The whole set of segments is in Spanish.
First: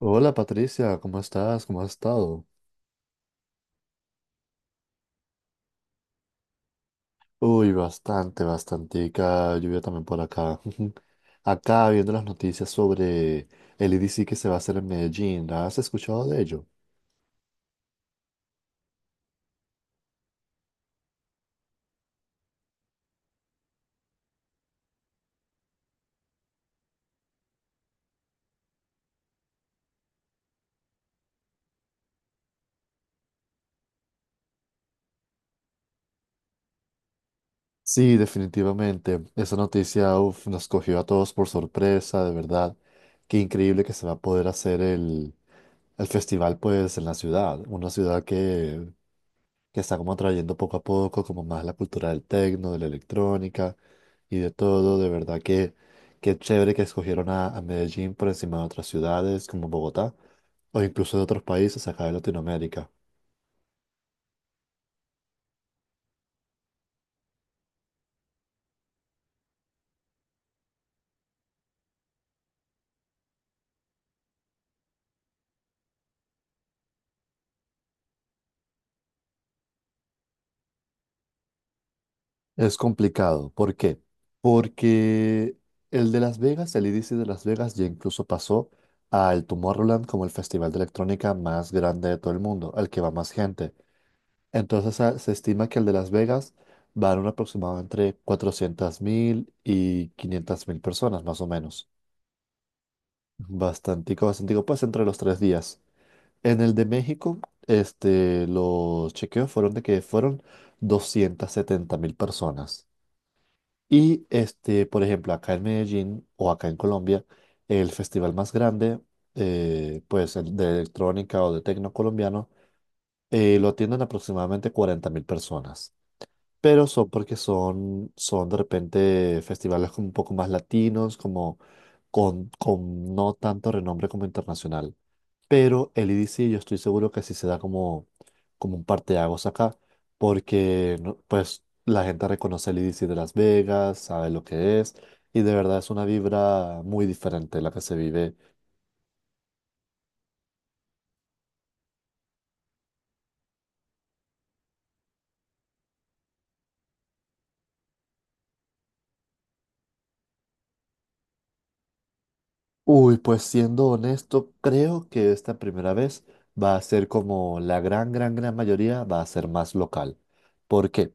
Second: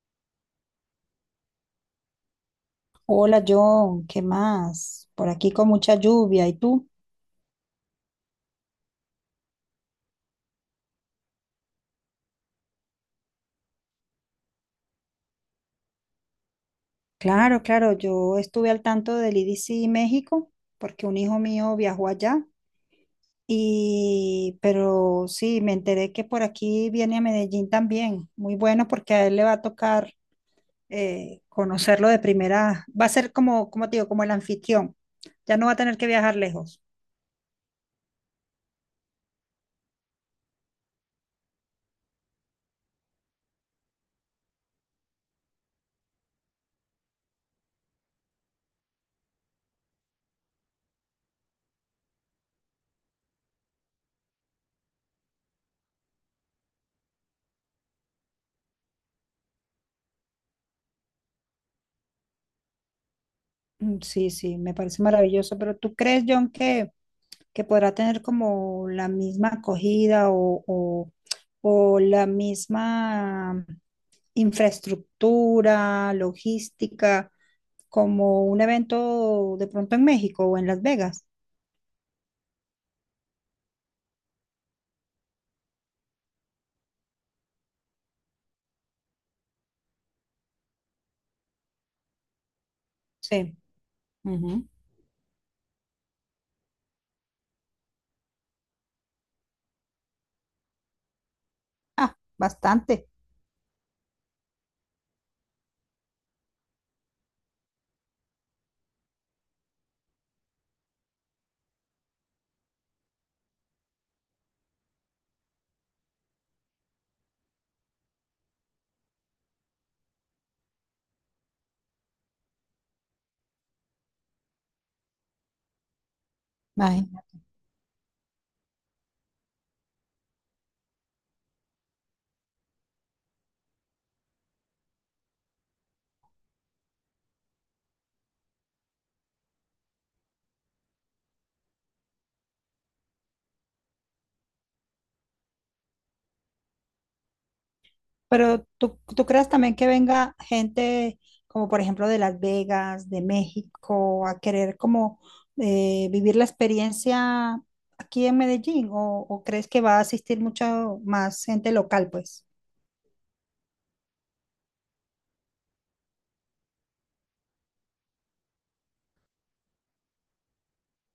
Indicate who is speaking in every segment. Speaker 1: Hola Patricia, ¿cómo estás? ¿Cómo has estado?
Speaker 2: Hola John, ¿qué más? Por aquí con mucha lluvia, ¿y tú?
Speaker 1: Uy, bastante, bastantica lluvia también por acá. Acá viendo las noticias sobre el I D C que se va a hacer en Medellín, ¿has escuchado de ello?
Speaker 2: Claro, claro, yo estuve al tanto del IDC México porque un hijo mío viajó allá y pero sí, me enteré que por aquí viene a Medellín también. Muy bueno porque a él le va a tocar conocerlo de primera. Va a ser como, como te digo, como el anfitrión. Ya no va a tener que viajar lejos.
Speaker 1: Sí, definitivamente. Esa noticia, uf, nos cogió a todos por sorpresa, de verdad. Qué increíble que se va a poder hacer el festival, pues, en la ciudad. Una ciudad que está como trayendo poco a poco como más la cultura del techno, de la electrónica y de todo. De verdad que qué chévere que escogieron a Medellín por encima de otras ciudades como Bogotá o incluso de otros países acá de Latinoamérica.
Speaker 2: Mm, sí, sí, me parece maravilloso, pero ¿tú crees, John, que podrá tener como la misma acogida o o- la misma infraestructura, logística, como un evento de pronto en México o en Las Vegas?
Speaker 1: Es complicado. ¿Por qué? Porque el de Las Vegas, el EDC de Las Vegas ya incluso pasó al Tomorrowland como el festival de electrónica más grande de todo el mundo, al que va más
Speaker 2: Sí.
Speaker 1: gente.
Speaker 2: Ujú.
Speaker 1: Entonces se estima que el de Las Vegas va a dar un aproximado entre 400.000 y 500.000 personas, más o menos.
Speaker 2: Ah, bastante.
Speaker 1: Bastantico, bastantico, pues entre los 3 días. En el de México, este, los chequeos fueron de que fueron 270.000 personas. Y este, por ejemplo, acá en Medellín o acá en Colombia, el festival más grande, pues el de electrónica o de tecno colombiano, lo atienden aproximadamente 40.000 personas. Pero son
Speaker 2: Imagi-
Speaker 1: porque son de repente festivales como un poco más latinos, como con no tanto renombre como internacional. Pero el I D C yo estoy seguro que sí se da como un parteaguas acá, porque pues la gente reconoce el I D C de Las Vegas, sabe lo que es, y de verdad es una vibra muy diferente la que se vive.
Speaker 2: Pero tú crees también que venga gente como por ejemplo de Las Vegas, de México, a querer como vivir la experiencia aquí en Medellín o crees que va a asistir mucho más gente local, pues.
Speaker 1: Uy, pues siendo honesto, creo que esta primera vez va a ser como la gran, gran, gran mayoría, va a ser más local. ¿Por qué?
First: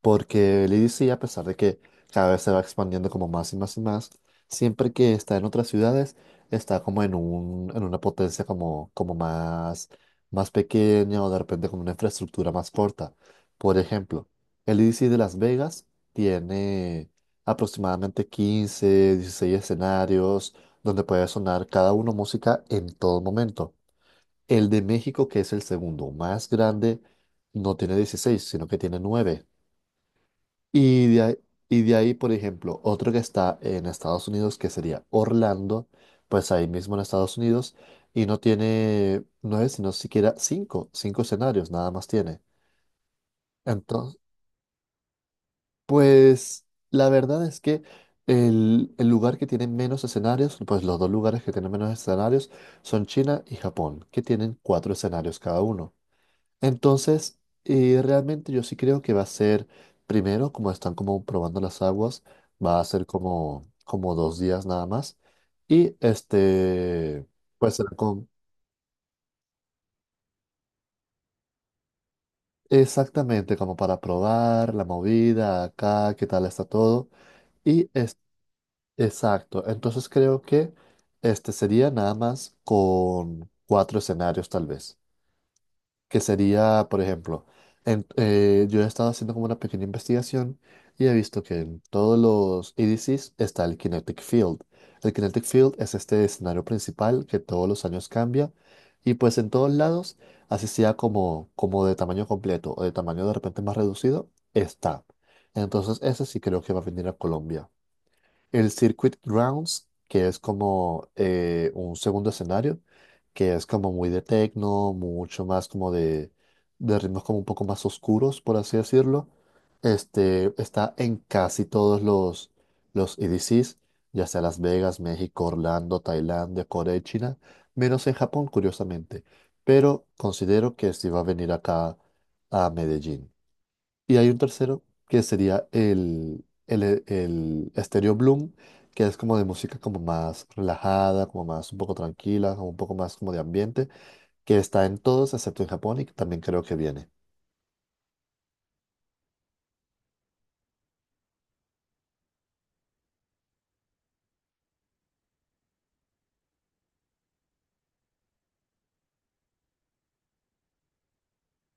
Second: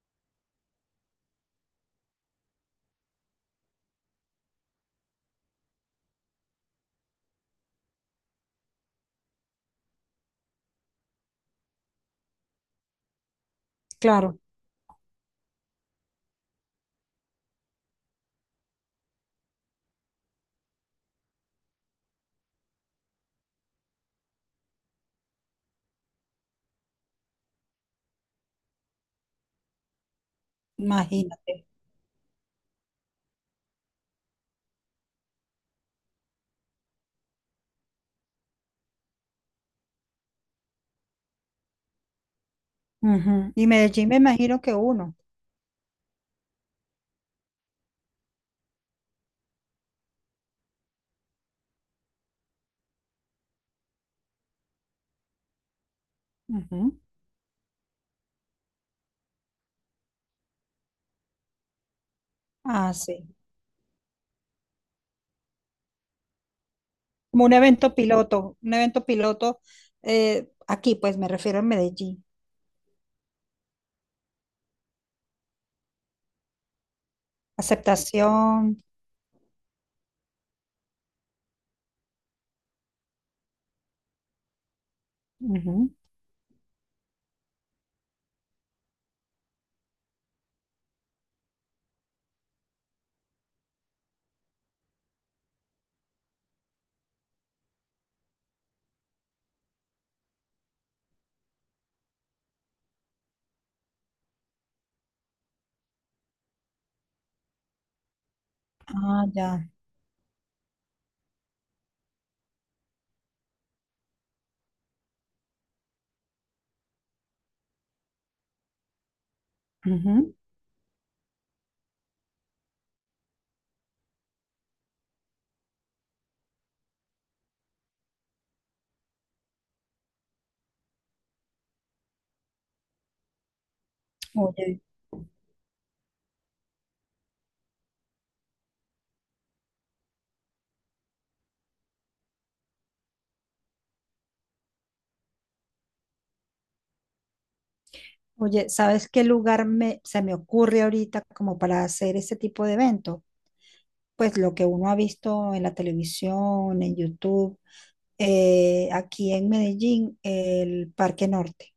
Speaker 1: Porque el I D C, a pesar de que cada vez se va expandiendo como más y más y más, siempre que está en otras ciudades, está como en una potencia como más pequeña o de repente con una infraestructura más corta. Por ejemplo,
Speaker 2: Claro.
Speaker 1: el I D C de Las Vegas tiene aproximadamente 15, 16 escenarios donde puede sonar cada uno música en todo momento. El de México, que es el segundo más grande, no tiene 16, sino que tiene 9. Y de ahí,
Speaker 2: Imagínate.
Speaker 1: y de ahí, por ejemplo, otro que está en Estados Unidos, que sería Orlando, pues ahí mismo en Estados Unidos, y no tiene nueve, sino siquiera cinco escenarios, nada más tiene.
Speaker 2: Ujú. Y Medellín me
Speaker 1: Entonces,
Speaker 2: imagino que uno.
Speaker 1: pues la verdad es que el lugar que tiene menos escenarios, pues los dos lugares que tienen menos escenarios son China y Japón, que tienen cuatro escenarios cada uno.
Speaker 2: Ujú.
Speaker 1: Entonces, realmente yo sí creo que va a ser, primero, como están como probando las aguas, va a
Speaker 2: Ah,
Speaker 1: ser
Speaker 2: sí.
Speaker 1: como 2 días nada más. Y este,
Speaker 2: Como
Speaker 1: pues será
Speaker 2: un evento piloto aquí, pues me refiero en Medellín.
Speaker 1: exactamente como para probar la movida acá, qué tal está todo. Y es,
Speaker 2: Aceptación.
Speaker 1: exacto, entonces creo que este sería nada más con cuatro escenarios tal vez.
Speaker 2: Ujú.
Speaker 1: Que sería, por ejemplo, yo he estado haciendo como una pequeña investigación y he visto que en todos los EDCs está el Kinetic Field. El Kinetic Field es este escenario principal que todos los años cambia y pues en todos lados, así sea como de tamaño completo o de tamaño de repente más reducido, está. Entonces ese sí creo que va a venir a Colombia. El Circuit
Speaker 2: Ah, ya.
Speaker 1: Grounds, que es como un segundo escenario, que es como muy de techno, mucho más como de ritmos como un poco más oscuros, por así decirlo.
Speaker 2: Ujú.
Speaker 1: Este está en casi todos los EDCs, ya sea Las Vegas, México, Orlando, Tailandia, Corea y China, menos en Japón, curiosamente. Pero considero que sí va a venir acá a Medellín. Y hay un
Speaker 2: Oye.
Speaker 1: tercero que sería el Stereo Bloom, que es como de música como más relajada, como más un poco tranquila, como un poco más como de ambiente, que está en todos excepto en Japón y que también creo que viene.
Speaker 2: Oye, ¿sabes qué lugar se me ocurre ahorita como para hacer ese tipo de evento? Pues lo que uno ha visto en la televisión, en YouTube, aquí en Medellín, el Parque Norte.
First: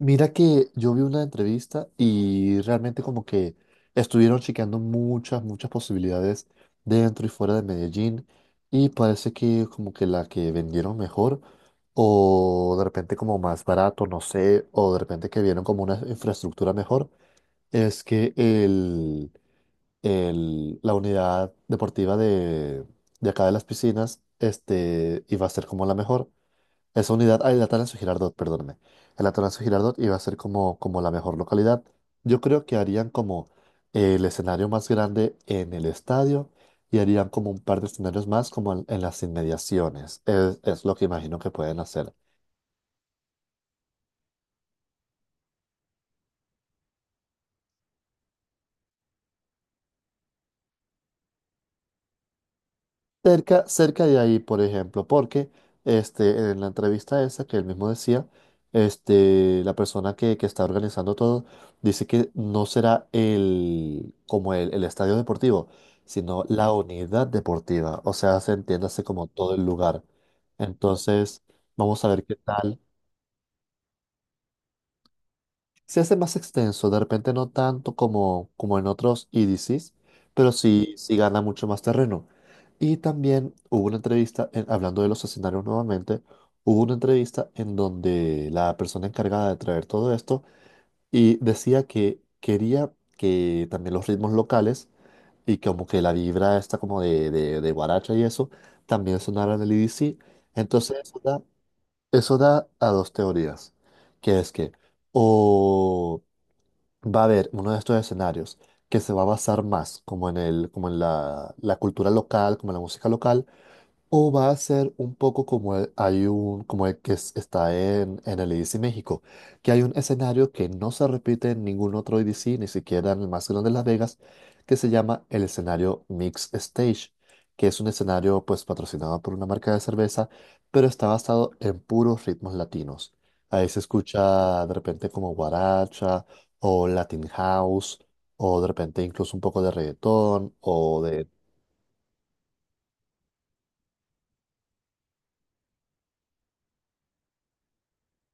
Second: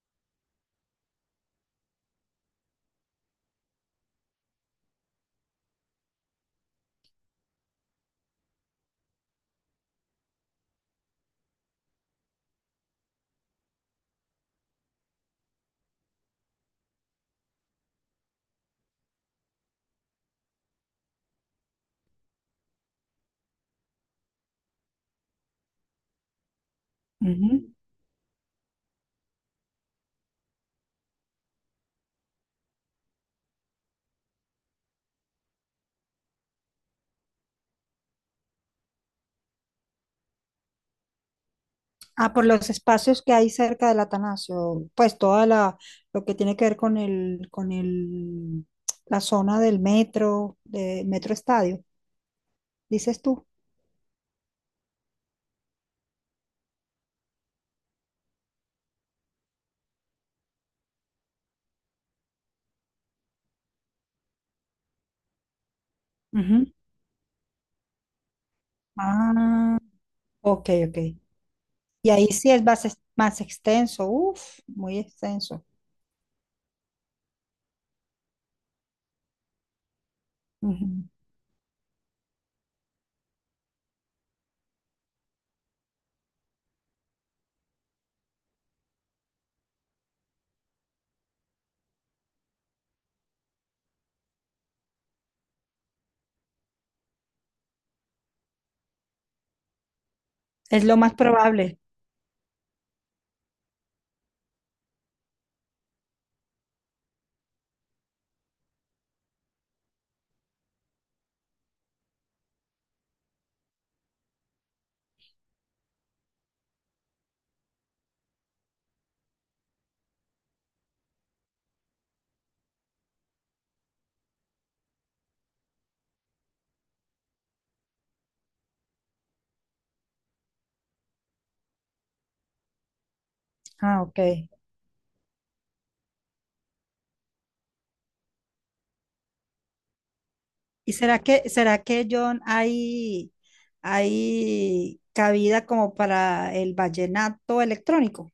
Speaker 1: Mira que yo vi una entrevista y realmente como que estuvieron chequeando muchas, muchas posibilidades dentro y fuera de Medellín y parece que como que la que vendieron mejor o de repente como más barato, no sé, o de repente que vieron como una infraestructura mejor es que la unidad deportiva de acá de las piscinas este, iba a ser como la mejor. Esa unidad, ah, el
Speaker 2: Ujú.
Speaker 1: Atanasio Girardot, perdóname. El Atanasio Girardot iba a ser como la mejor localidad. Yo creo que harían como el escenario más grande en el estadio y harían como un par de escenarios más como en las inmediaciones. Es lo que imagino que pueden hacer.
Speaker 2: Ah, por los espacios que hay cerca del Atanasio, pues toda lo que tiene que ver con con el la zona del metro, de Metro Estadio, dices tú.
Speaker 1: Cerca, cerca de ahí, por ejemplo, porque este, en la entrevista esa que él mismo decía, este, la persona que está organizando todo dice que no será el estadio deportivo, sino
Speaker 2: Ujú.
Speaker 1: la unidad deportiva, o sea, se entiéndase como todo el
Speaker 2: Ah,
Speaker 1: lugar.
Speaker 2: ok, ok.
Speaker 1: Entonces, vamos a
Speaker 2: Y
Speaker 1: ver
Speaker 2: ahí
Speaker 1: qué
Speaker 2: sí es
Speaker 1: tal.
Speaker 2: más, más extenso, uff, muy extenso.
Speaker 1: Se hace más extenso, de repente no tanto como en otros EDCs, pero sí,
Speaker 2: Ujú.
Speaker 1: sí gana mucho más terreno. Y también hubo una entrevista, hablando de los escenarios nuevamente, hubo una entrevista en donde la persona encargada de traer todo esto y decía que quería que también los ritmos locales y como que la vibra esta como de guaracha y eso también sonara en el EDC.
Speaker 2: Es lo
Speaker 1: Entonces
Speaker 2: más
Speaker 1: eso da,
Speaker 2: probable.
Speaker 1: eso da a dos teorías, que es que o va a haber uno de estos escenarios que se va a basar más como en la cultura local, como en la música local, o va a ser un poco como el, hay un, como el que es- está en el E D C México, que hay un escenario que no se repite en ningún otro E D C ni siquiera en el más grande de Las Vegas, que se llama el escenario Mix Stage, que es un escenario pues patrocinado por una marca de cerveza, pero está basado en puros ritmos latinos. Ahí se
Speaker 2: Ah, ok.
Speaker 1: escucha de repente como guaracha o Latin House, o de repente incluso un poco de reggaetón
Speaker 2: ¿Y
Speaker 1: o de.
Speaker 2: será que, John, hay cabida como para el vallenato electrónico?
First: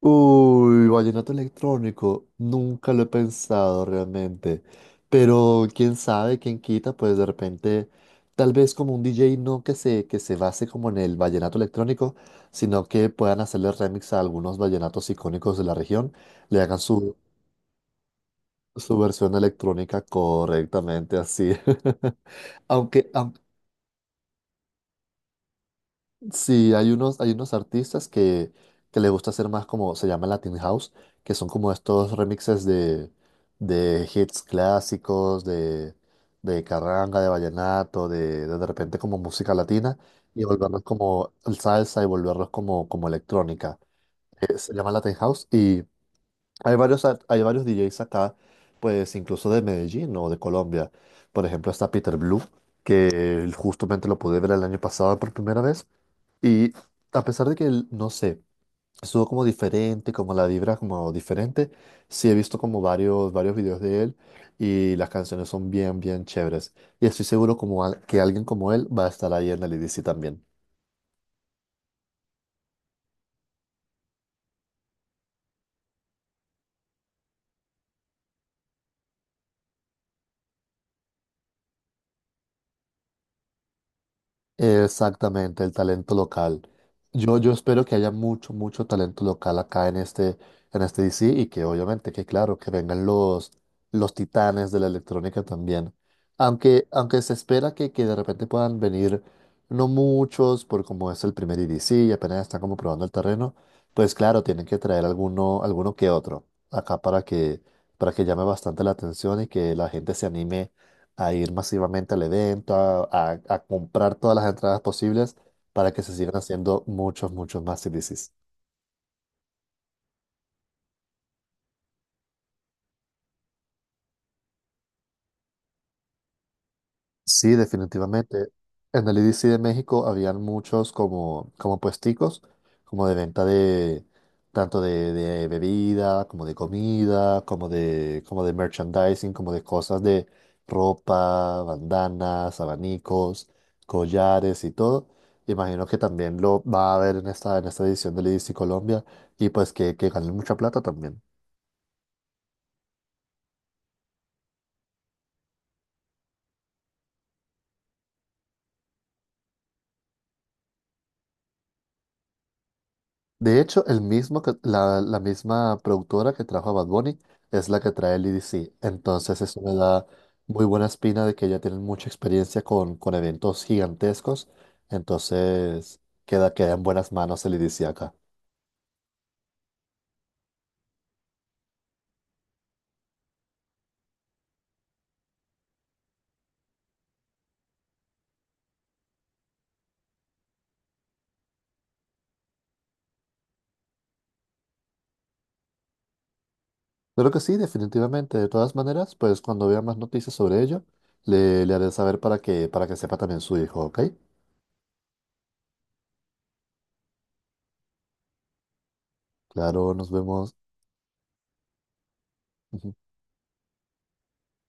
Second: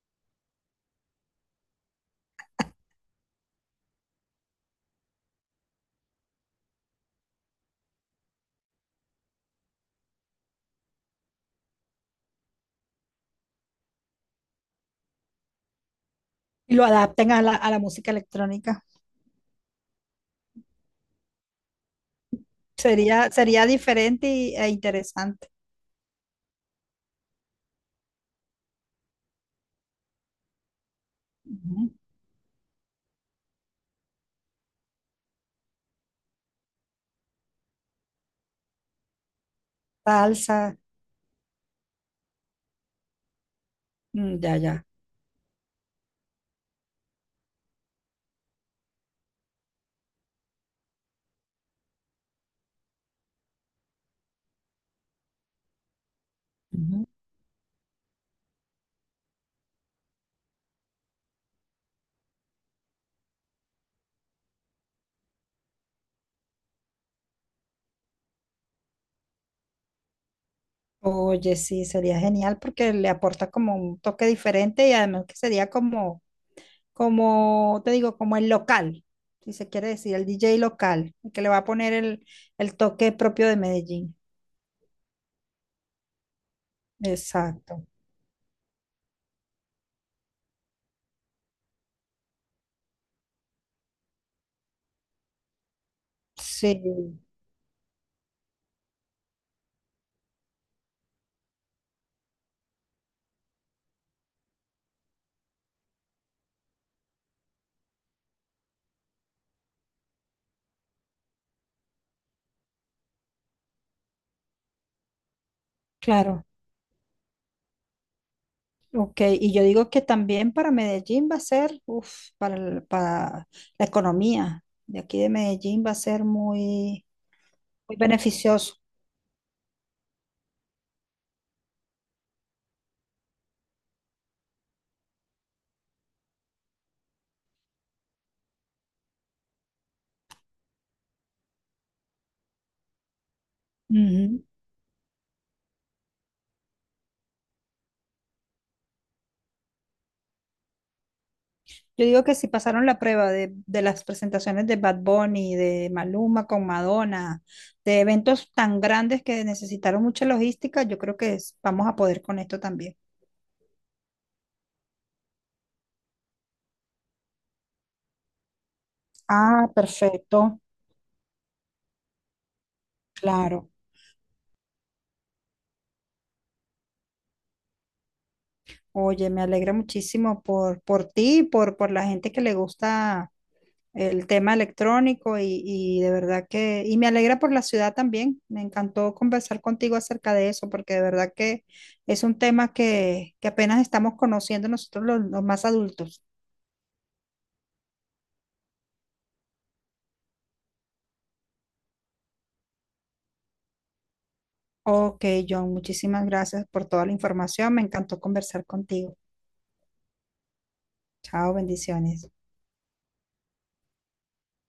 Speaker 1: Uy, vallenato electrónico, nunca lo he pensado realmente, pero quién sabe, quién quita, pues de repente, tal vez como un DJ no que se base como en el vallenato electrónico, sino que puedan hacerle remix a algunos vallenatos icónicos de la región, le
Speaker 2: Y
Speaker 1: hagan
Speaker 2: lo
Speaker 1: su,
Speaker 2: adapten a a la música electrónica.
Speaker 1: su versión electrónica correctamente así. Aunque,
Speaker 2: Sería,
Speaker 1: aunque
Speaker 2: sería diferente e interesante.
Speaker 1: sí, hay unos artistas que les gusta hacer más como se llama Latin House, que son como
Speaker 2: Ujú.
Speaker 1: estos remixes de hits clásicos, de carranga, de vallenato, de repente como música latina y
Speaker 2: Salsa,
Speaker 1: volverlos como salsa y volverlos como electrónica.
Speaker 2: mm, ya,
Speaker 1: Se
Speaker 2: ya.
Speaker 1: llama Latin House y hay varios DJs acá, pues incluso de Medellín o de Colombia. Por ejemplo, está Peter Blue, que justamente lo pude ver el año pasado por primera vez. Y
Speaker 2: Ujú.
Speaker 1: a pesar de que, no sé, estuvo como diferente, como la vibra como diferente, sí he visto como varios, varios videos de él y las canciones son bien, bien chéveres. Y estoy seguro que alguien como él va a estar ahí en el EDC también.
Speaker 2: Oye, sí, sería genial porque le aporta como un toque diferente y además que sería como, como te digo, como el local, si se quiere decir, el DJ local, el que le va a poner el toque propio de Medellín.
Speaker 1: Exactamente, el talento local. Yo espero
Speaker 2: Exacto.
Speaker 1: que haya mucho, mucho talento local acá en este, DC y que obviamente, que claro, que vengan los titanes de la electrónica también.
Speaker 2: Sí,
Speaker 1: Aunque se espera que de repente puedan venir no muchos, por como es el primer IDC y apenas están como probando el terreno, pues claro, tienen que traer alguno, alguno que otro acá para que llame bastante la atención y que la gente se anime a ir masivamente al evento, a comprar todas las entradas posibles para que se sigan
Speaker 2: claro.
Speaker 1: haciendo muchos, muchos más CDCs.
Speaker 2: Ok, y yo digo que también para Medellín va a ser, uf, para la economía de aquí de Medellín va a ser muy,
Speaker 1: Sí,
Speaker 2: muy
Speaker 1: definitivamente.
Speaker 2: beneficioso.
Speaker 1: En el IDC de México habían muchos como puesticos, como de venta de tanto de bebida, como de comida, como de merchandising, como de cosas de ropa, bandanas, abanicos,
Speaker 2: Ujú.
Speaker 1: collares y todo. Imagino que también lo va a haber en esta edición del IDC Colombia y pues que ganen mucha plata también.
Speaker 2: Yo digo que si pasaron la prueba de las presentaciones de Bad Bunny, de Maluma con Madonna, de eventos tan grandes que necesitaron mucha logística, yo creo que vamos a poder con esto también.
Speaker 1: De hecho, el mismo que, la misma productora que trajo a Bad Bunny es la que trae el E D C. Entonces eso
Speaker 2: Ah,
Speaker 1: me da
Speaker 2: perfecto,
Speaker 1: muy buena espina de que ya tienen mucha experiencia con eventos
Speaker 2: claro.
Speaker 1: gigantescos. Entonces queda en buenas manos el E D C acá.
Speaker 2: Oye, me alegra muchísimo por ti, y por la gente que le gusta el tema electrónico y de verdad que, y me alegra por la ciudad también. Me encantó conversar contigo acerca de eso porque de verdad que es un tema que apenas estamos conociendo nosotros los más adultos.
Speaker 1: Creo que sí, definitivamente. De todas maneras, pues cuando vea más noticias sobre ello, le haré saber para que, sepa también su hijo, ¿ok?
Speaker 2: Ok, John, muchísimas gracias por toda la información. Me encantó conversar contigo.
Speaker 1: Claro, nos vemos.
Speaker 2: Chao, bendiciones.